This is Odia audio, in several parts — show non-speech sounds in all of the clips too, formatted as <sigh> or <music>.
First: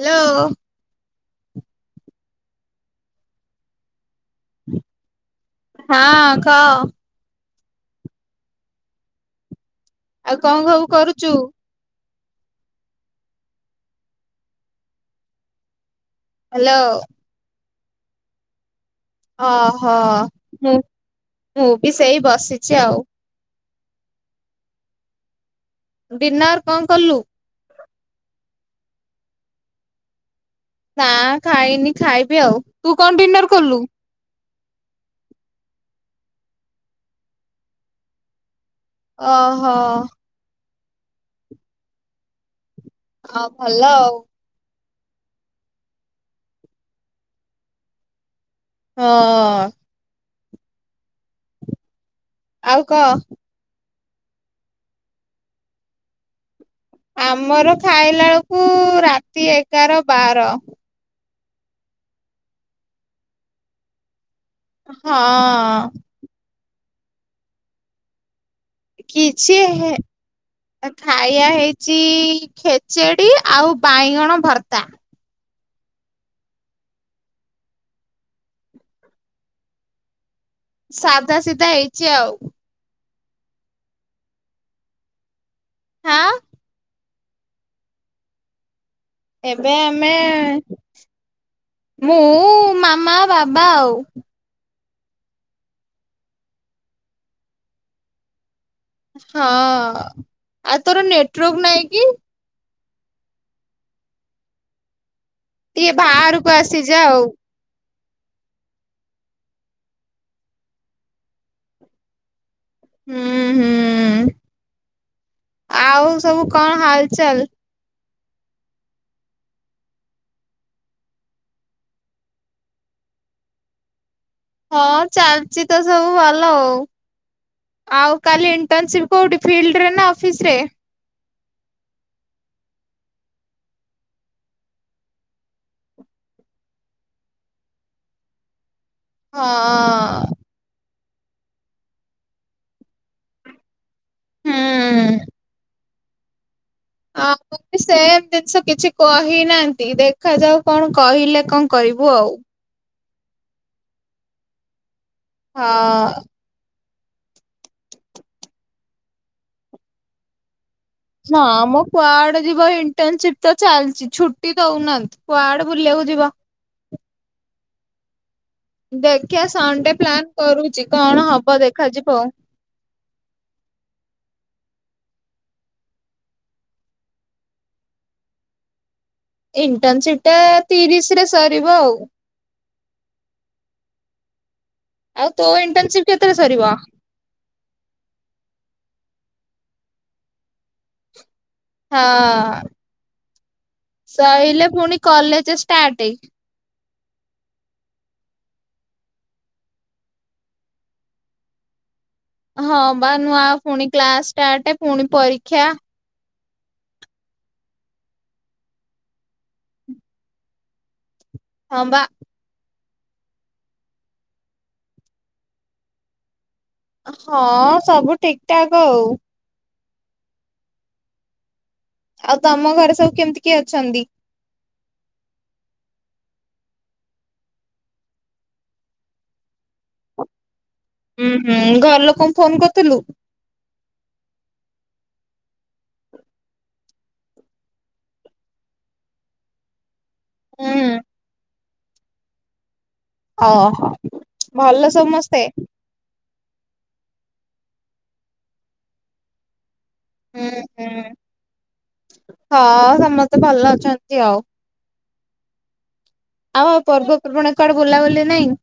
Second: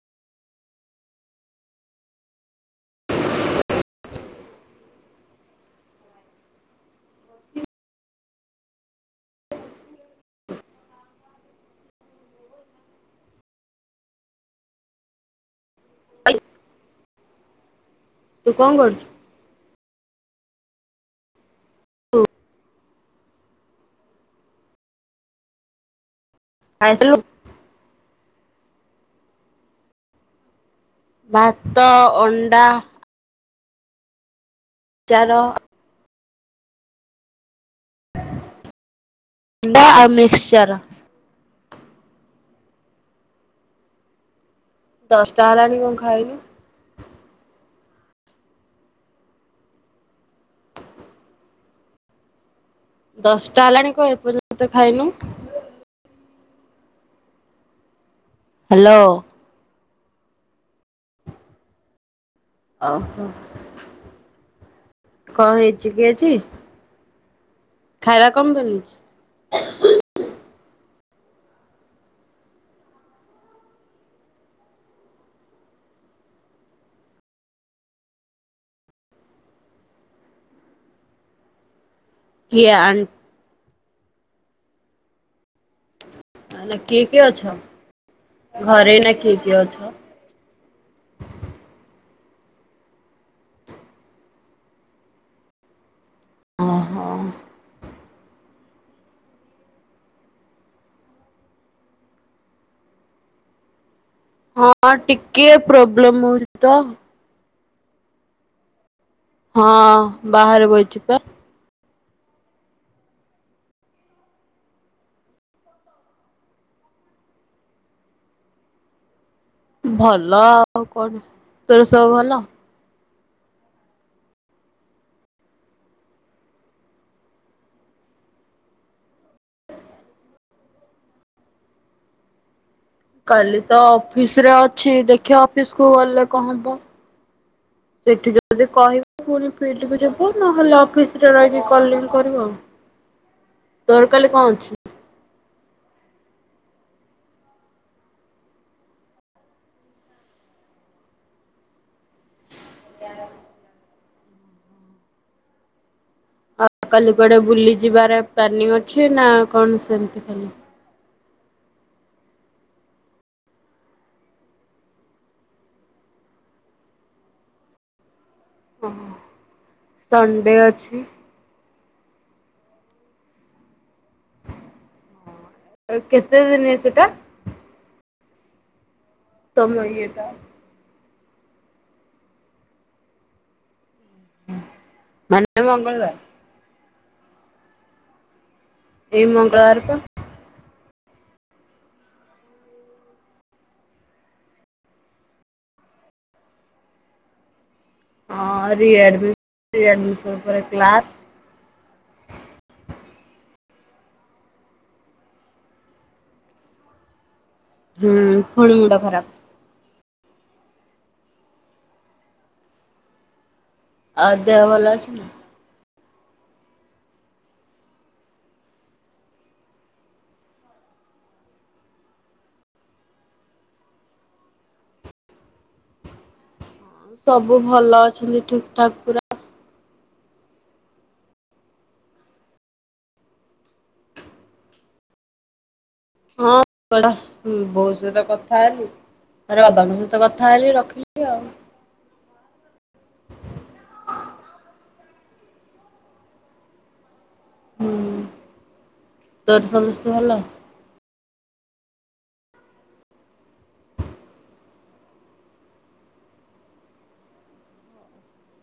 ହ୍ୟାଲୋ। ହଁ କହ। ଆଉ କଣ ଖବୁ କରୁଚୁ? <inaudible> ହ୍ୟାଲୋ। ତୁ କଣ କରୁଚୁ? ଅ ହ ମୁଁ ମୁଁ ବି ସେଇ ବସିଚି ଆଉ। ଡିନର କଣ ଖାଇସାରିଲୁ? କଲୁ? ନା ଭାତ, ଖାଇନି ଖାଇବି ଆଉ ଅଣ୍ଡା, ତୁ କଣ ଡିନର କଲୁ? ଚାର ଓହୋ ଅଣ୍ଡା ଆଉ ମିକ୍ସଚର। ହଁ ଭଲ ଆଉ। ଦଶଟା ହେଲାଣି କଣ ଖାଇନୁ? ହଁ। ଆଉ କହ। ଷ୍ଟା ହେଲାଣି କଣ ଏପର୍ଯ୍ୟନ୍ତ ଖାଇନୁ? ଆମର ଖାଇଲା ବେଳକୁ ହ୍ୟାଲୋ। ରାତି ଏଗାର ବାର। ଓହୋ। କଣ ହେଇଚି ହଁ କି ଆଜି। ଖାଇବା କମ୍ କରିବି? କିିଛି ହେ ଖାଇବା ହେଇଚି ଖେଚେଡି ଆଉ ବାଇଁଗଣ ଭର୍ତ୍ତା। ସାଧା ସିଧା ହେଇଚି ଆଉ। କିଏ ଆଣ୍ ହାଁ ଏନା କିଏ କିଏ ଅଛ ଘରେ ଏନା ଏବେ ଆମେ ମୁଁ ମାମା ବାବା ଆଉ। ଓହୋ। ହଁ ଆଉ ତୋର ନେଟୱାର୍କ ନହିଁ କି? ହଁ ଟିକେ ଟିକେ ପ୍ରୋବ୍ଲେମ ବାହାରକୁ ହଉଚି ତ। ଆସିଯା ଆଉ। ହଁ ବାହାରେ ବଇଚି ପା। ହୁଁ ହୁଁ ଆଉ ସବୁ କଣ ହାଲଚାଲ? ଭଲ ଆଉ କଣ ତୋର ସବୁ ଭଲ? ହଁ ଚାଲିଚି ତ ସବୁ ଭଲ ଆଉ। ଆଉ କାଲି ଇଣ୍ଟର୍ନସିପ୍ କୋଉଠି ଫିଲ୍ଡ ରେ ନା ଅଫିସ ରେ? କାଲି ତ ଅଫିସ୍ ରେ ଅଛି ଦେଖିବା ଅଫିସ୍ କୁ ଗଲେ କଣ ହବ। ସେଇଠି ଯଦି କହିବ ହଁ ପୁଣି ଫିଲ୍ଡକୁ ଯିବୁ ନହେଲେ ଅଫିସରେ ରହିକି କଲିଂ କରିବୁ ଆଉ ତର କାଲି କଣ ଅଛି? ହୁଁ। ହଁ। ସେମ ଜିନିଷ କିଛି କହିନାହାନ୍ତି ଦେଖାଯାଉ କଣ କହିଲେ କଣ କରିବୁ ଆଉ? ହଁ। ଆଉ କାଲି କୁଆଡେ ବୁଲି ଯିବାର ପ୍ଲାନିଂ ଅଛି ନା କଣ ସେମତି ଖାଲି ନା ଆମ କୁଆଡେ ଯିବ ଇଣ୍ଟରନସିପ ତ ଚାଲିଛି ଛୁଟି ଦଉନାହାନ୍ତି କୁଆଡେ ବୁଲିବାକୁ ଯିବା? ଦେଖିବା ସନଡେ ପ୍ଲାନ୍ ସଣ୍ଡେ କରୁଛି ଅଛି କଣ ହବ ଦେଖାଯିବ ଆଉ କେତେ ନିଏ ସେଟା? ତମ ଇଏଟା? ଇଣ୍ଟର୍ନସିପଟା ତିରିଶରେ ସରିବ ଆଉ ଆଉ ତୋ ମାନେ ମଙ୍ଗଳବାର ଇଣ୍ଟରନସିପ କେତେରେ ସରିବ? ଏଇ ମଙ୍ଗଳବାର ତ ହଁ। ସଇଲେ ପୁଣି କଲେଜ ଷ୍ଟାର୍ଟ। ହଁ ରିଆଡ ଆଡ଼ମିଶନ ପରେ କ୍ଲାସ୍। ହଁ ବା ନୂଆ ପୁଣି କ୍ଲାସ ଷ୍ଟାର୍ଟ ପୁଣି ପରୀକ୍ଷା ହଁ ଥଣ୍ଡ ମଣ୍ଡ ଖରାପ। ହଁ ବା। ଆ ଦେହ ଭଲ ଅଛିନା? ହଁ ସବୁ ଠିକଠାକ ଆଉ ଆଉ ତମ ଘରେ ସବୁ କେମିତି କିଏ ଅଛନ୍ତି? ଆ ସବୁ ଭଲ ଅଛନ୍ତି ଠିକ ଠାକ୍ ପୁରା। ହୁଁ ହୁଁ ଘର ଲୋକଙ୍କୁ ଫୋନ କରିୁଥିଲୁ। ହଁ ବହୁ ସତ କଥା ହେଲି ଆରେଦ ତ କଥା ହେରିକି ହୁଁ ରଖିଲି ଆଉ ଅ ହ ଭଲ ସମସ୍ତେ ହୁଁ ତୋର ସମସ୍ତେ ଭଲ? ହୁଁ ହୁଁ ହଁ ସମସ୍ତେ ଭଲ ଅଛନ୍ତି ଆଉ ଆଉ ପର୍ବପର୍ବାଣୀ କୁଆଡେ ବୁଲାବୁଲି ନାଇଁ?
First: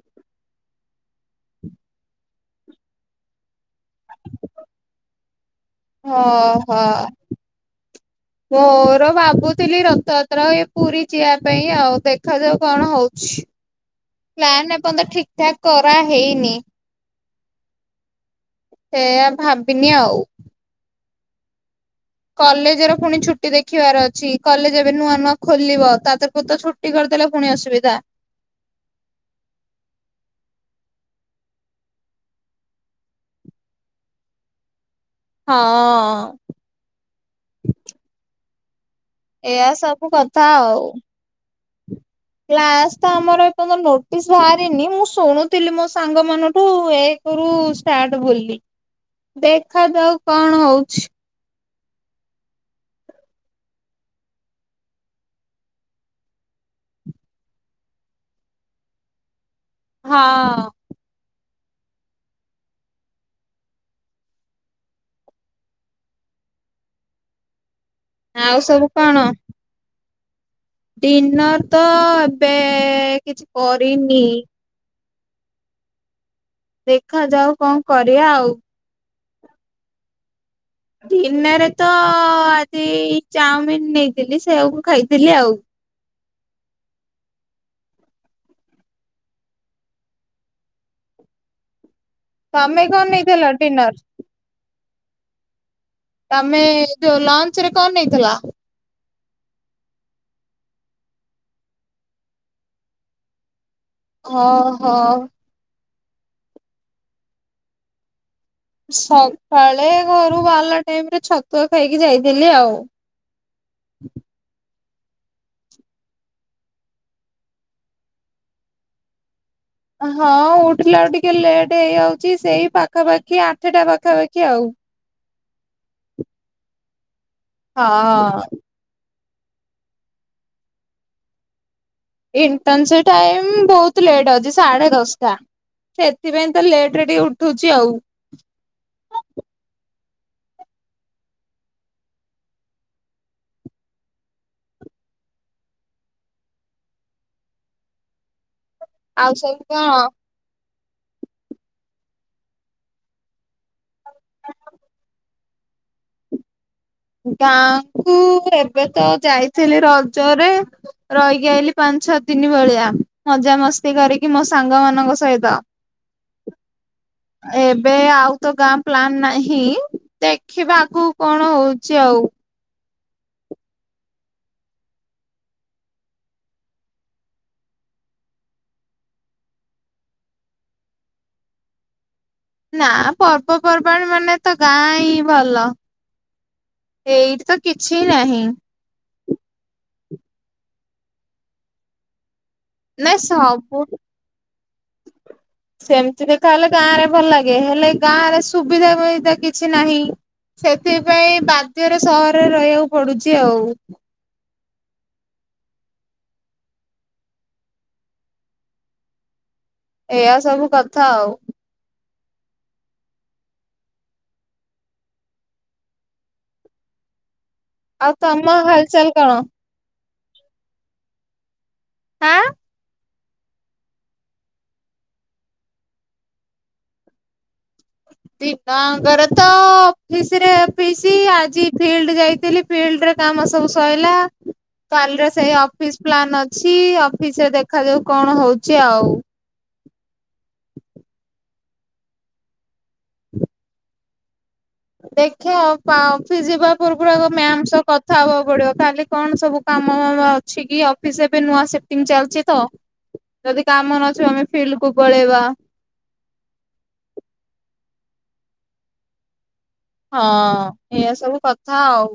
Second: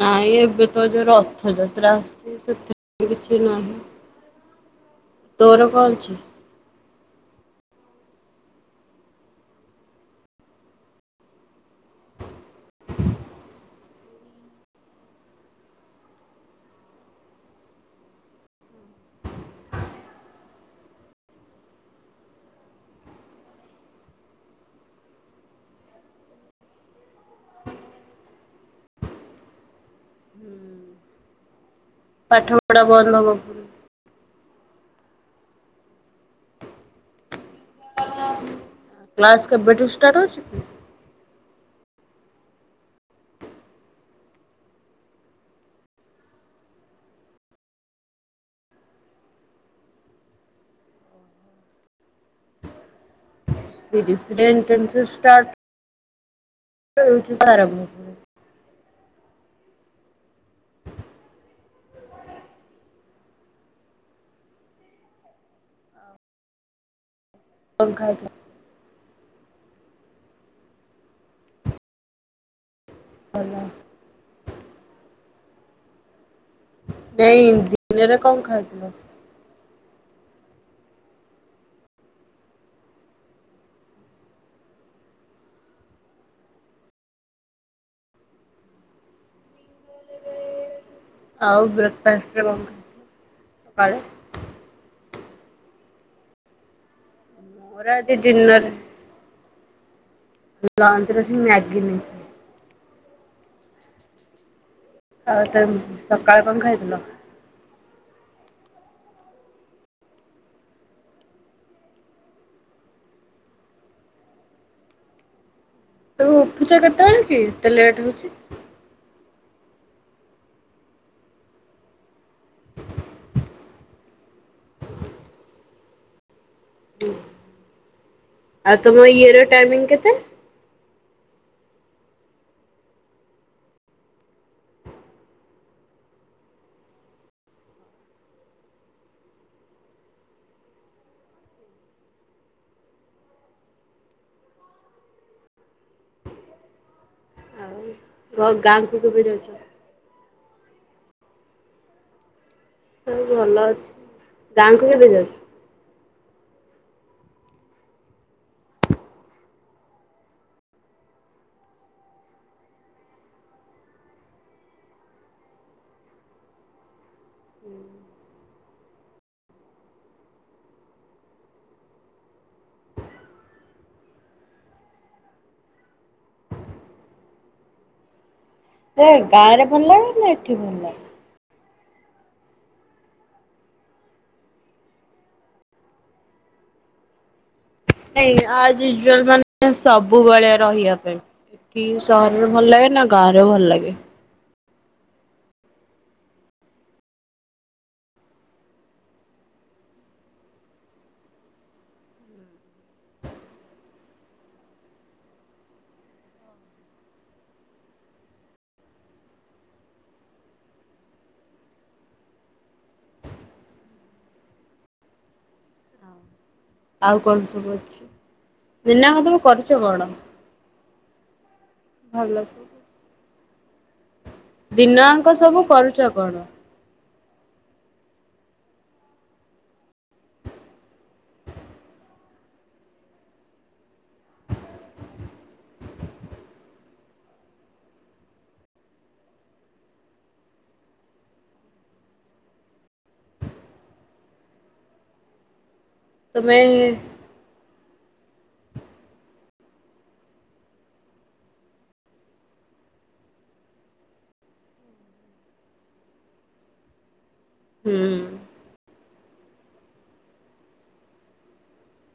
ନାଇଁ ଏବେ ତ ଯୋଉ ରଥଯାତ୍ରା ଆସିଛି ସେଥିପାଇଁ କିଛି ନାହିଁ। ତୋର କଣ ଅଛି ଅହ। ମୋର ଭାବୁଥିଲି ରଥଯାତ୍ରା ଏଇ ପୁରୀ ଯିଆ ପାଇଁ ଆଉ ଦେଖାଯାଉ କଣ ହଉ ଛି ପ୍ଲାନ୍ ଏପର୍ଯ୍ୟନ୍ତ ଠିକ ଠାକ କରାହେଇନି। ସେଆ ଭାବିନି ଆଉ କଲେଜରେ ପୁଣି ଛୁଟି ଦେଖିବାର ଅଛି କଲେଜ ଏବେ ନୂଆ ନୂଆ ଖୋଲିବ ତା ତରକୁ ତ ଛୁ ଟି କରିଦେଲେ ପୁଣି ଅସୁବିଧା। ହୁଁ ପାଠ ପଢା ବନ୍ଦ ହବ। ହଁ। କ୍ଲାସ ଏୟା କେବେଠୁ ସବୁ ଷ୍ଟାର୍ଟ ହଉଛି କଥା କି? ଆଉ କ୍ଲାସ ତ ଆମର ଏପଯ୍ୟନ୍ତ ନୋଟିସ ବାହାରିନି ମୁଁ ଶୁଣୁଥିଲି ମୋ ସାଙ୍ଗ ମାନଠୁ ଏ କରୁ ଷ୍ଟାର୍ଟ ବୋଲି ଦେଖାଜାଉ କଣ ହଉଛି? ରିସିଡେଣ୍ଟଟେସ୍ ଷ୍ଟାର୍ଟ <inaudible> ହଁ। କଁ ଖାଇଥୂ ଆଉ ସବୁ କଣ? ଡିନର୍ ତ ଏବେ ଭଲ କିଛି କରିନି। ନାଇଁ ଦେଖାଯାଉ କଣ ଦିନରେ କରିବା କଣ ଆଉ। ଖାଇଥିଲ ଦିନରେ ତ ଆଜି ଚାଉମିିନ ନେଇଥିଲି ସେଆକୁ ଖାଇଥିଲି ଆଉ। ଆଉ ବ୍ରେକଫାଷ୍ଟ ରେ କଣ ତମେ ନେଇଥିଲ ଖାଇଥିଲେ ଡିନର ସକାଳେ? ତମେ ଯୋଉ ଲଞ୍ଚ ରେ ମୋର କଣ ଆଜି ନେଇଥିଲ? ଡିନର ଲଞ୍ଚରେ ସେଇ ମ୍ୟାଗି ନେଇଥିଲି। ହଁ। ଆଉ ତମ୍ ସକାଳେ କଣ ଖାଇଥିଲ? ସକାଳେ ଘରୁ ବାହାଲା ଟାଇମ ରେ ଛତୁଆ ଖାଇକି ଯାଇଥିଲି ଆଉ। ତୁମ୍ ଉଠୁଚ କେତେବେଳେ କି ଏତେ ଲେଟ୍ ହଉଛି। ହଁ ଉଠିଲାଳେ କୁ ଟିକେ ଲେଟ୍ ହେଇଯାଉଛି ସେଇ ପାଖାପାଖି ଆଠଟା ପାଖାପାଖି ଆଉ। <unintelligible> ହଁ। ଆଉ ତମ ଇଏର ଟାଇମିଙ୍ଗ କେତେ? ଇଣ୍ଟନସ ଟାଇମ ବହୁତ ଲେଟ୍ ଅଛି ସାଢେ ଦଶଟା। ସେଥିପାଇଁ ତ ଲେଟ ରେ ଟିକେ ଉଠୁଛି ଆଉ। ରୋଗାଣ ଆଉ ସବୁ କଣ? ସବୁ ଭଲ ଅଛି ଗାଁକୁ କେବେ ଯାଉ ଗାଁ କୁ ଏବେ ତ ଯାଇଥିଲି ରଜରେ। ରହିକି ଆଇଲି ପାଞ୍ଚ ଛଅ ଦିନି ଭଳିଆ ମଜା ମସ୍ତି କରିକି ମୋ ସାଙ୍ଗ ମାନଙ୍କ ସହିତ। ଏବେ ଆଉ ତ ଗାଁ ପ୍ଲାନ ନାହିଁ ଦେଖିବା ଆଗକୁ କଣ ହଉଛି ଆଉ। ସେ ଗାଁ ରେ ଭଲ ଲାଗେ ନା ଏଠି ଭଲ ଲାଗେ? ନା ପର୍ବପର୍ବାଣୀ ମାନେ ତ ଗାଁ ହିଁ ଭଲ ଏଇଠି ତ କିଛି ନାଇଁ ନାହିଁ। ଆଜ୍ ୟୁଜୁଆଲ ମାନେ ସବୁବେଳେ ରହିବା ପାଇଁ ଏଠି ସହରରେ ଭଲ ଲାଗେ ନା ନାଇଁ ଗାଁ ରେ ଭଲ ସବୁ ଲାଗେ। ସେମିତିରେ ତାହେଲେ ଗାଁ ରେ ଭଲ ଲାଗେ ହେଲେ ଗାଁ ରେ ସୁବିଧା ପାଇଁ ତ କିଛି ନାହିଁ। ସେଥିପାଇଁ ବାଧ୍ୟରେ ସହରରେ ରହିବାକୁ ପଡୁଛି ଆଉ। ଏଆ ସବୁ କଥା ଆଉ। ଆଉ କଣ ସବୁ ଅଛି ଆଉ ତମ ହାଲଚାଲ ଦିନ ମାନ କଣ ତମେ କରୁଚ କଣ? ଆଁ? ଭଲ କି ଦିନ ୟାଙ୍କ ସବୁ କରୁଛ କଣ? ଦିନଙ୍କର ତ ଅଫିସରେ ଅଫିସି ଆଜି ଫିଲ୍ଡ ଯାଇଥିଲି ଫିଲ୍ଡରେ କାମ ସବୁ ସଇଲା। କାଲିରେ ସେଇ ଅଫିସ ପ୍ଲାନ୍ ଅଛି ଅଫିସ ରେ ଦେଖାଯାଉ କଣ ହଉଛି ଆଉ। ଦେଖିଆ ପାଁ ଅଫିସି ତମେ ଯିବା ପୂର୍ବରୁ ଆଗ ମ୍ୟାମ୍ ସହ କ କଥା ହବାକୁ ପଡିବ କାଲି କଣ ସବୁ କାମ ମାମ ଅଛି କି ଅଫିସ ଏବେ ନୂଆ ସିପଟିଙ୍ଗ ଚାଲିଛି ତ। ଯଦି କାମନଥିବ ଆମେ ଫିଲ୍ଡ କୁ ପଳେଇବା। ହୁଁ। ହଁ ଏୟା ସବୁ କଥା ଆଉ।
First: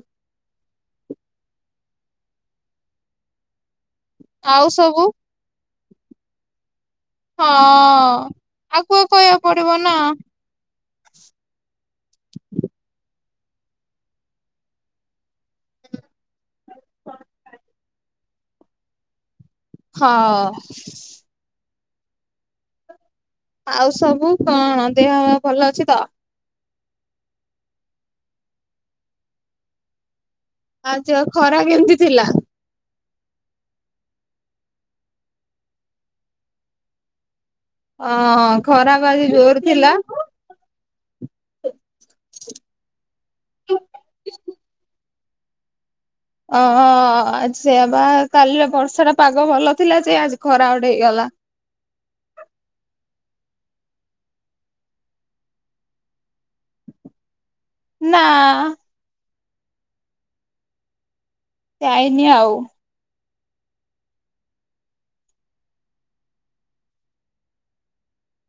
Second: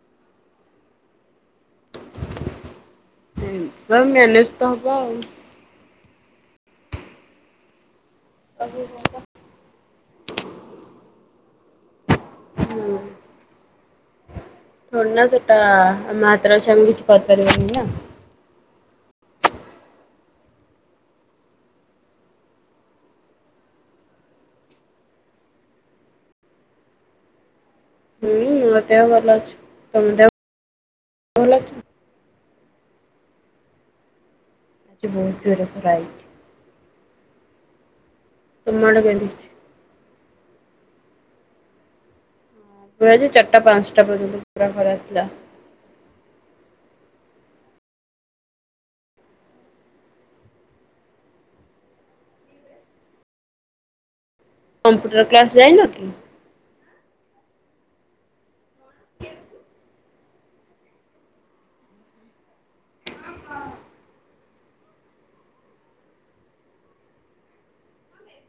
ନଉ ମ୍ୟାନେଜ ତ ହବ ଆଉ। ହଁ ଆକୁୁଆ କହିବାକୁ ପଡିବ ନା। ହୁଁ। ଥୋଡିନା ସେଟା ଆମ ହାତରେ ଅଛି ଆମେ କିଛି କରିପାରିବାନି ନା। ହଁ। ଆଉ ସବୁ କଣ? ଦେହ ଭଲ ଅଛି ତ? ହଁ ମଦେହ ଭଲ ଅଛି। ତମ ଦେହ? <unintelligible> ଭଲ ଖରା ଅଛି? କେମିତି ଥିଲା? ବହୁତ ଜୋର <unintelligible> ଅଁ ତମ ଖରା ଆଡେ ପା କେମିତି ଆଜି ହେଇଛି? ଜୋର ଥିଲା। <unintelligible> ଚାରିଟା ପାଞ୍ଚଟା ପର୍ଯ୍ୟନ୍ତ ପୁରା ଖରା ଥିଲା। ଅ ସେୟା ବା କାଲିର ବର୍ଷା ଟା ପାଗ ଭଲ ଥିଲା ଯେ ଆଜି ଖରାଗୋଟେ ହେଇଗଲା। କମ୍ପ୍ୟୁଟର କ୍ଲାସ୍ ଯାଇନ କି? ନା। ଯାଇନି ଆଉ।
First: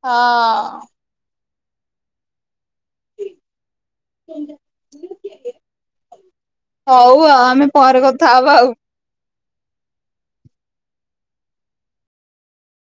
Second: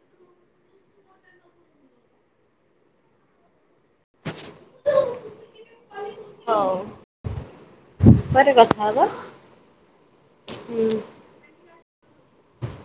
ହଁ। ହଉ ଆ ଆମେ ପରେ କ <unintelligible> କଥା ହେବା।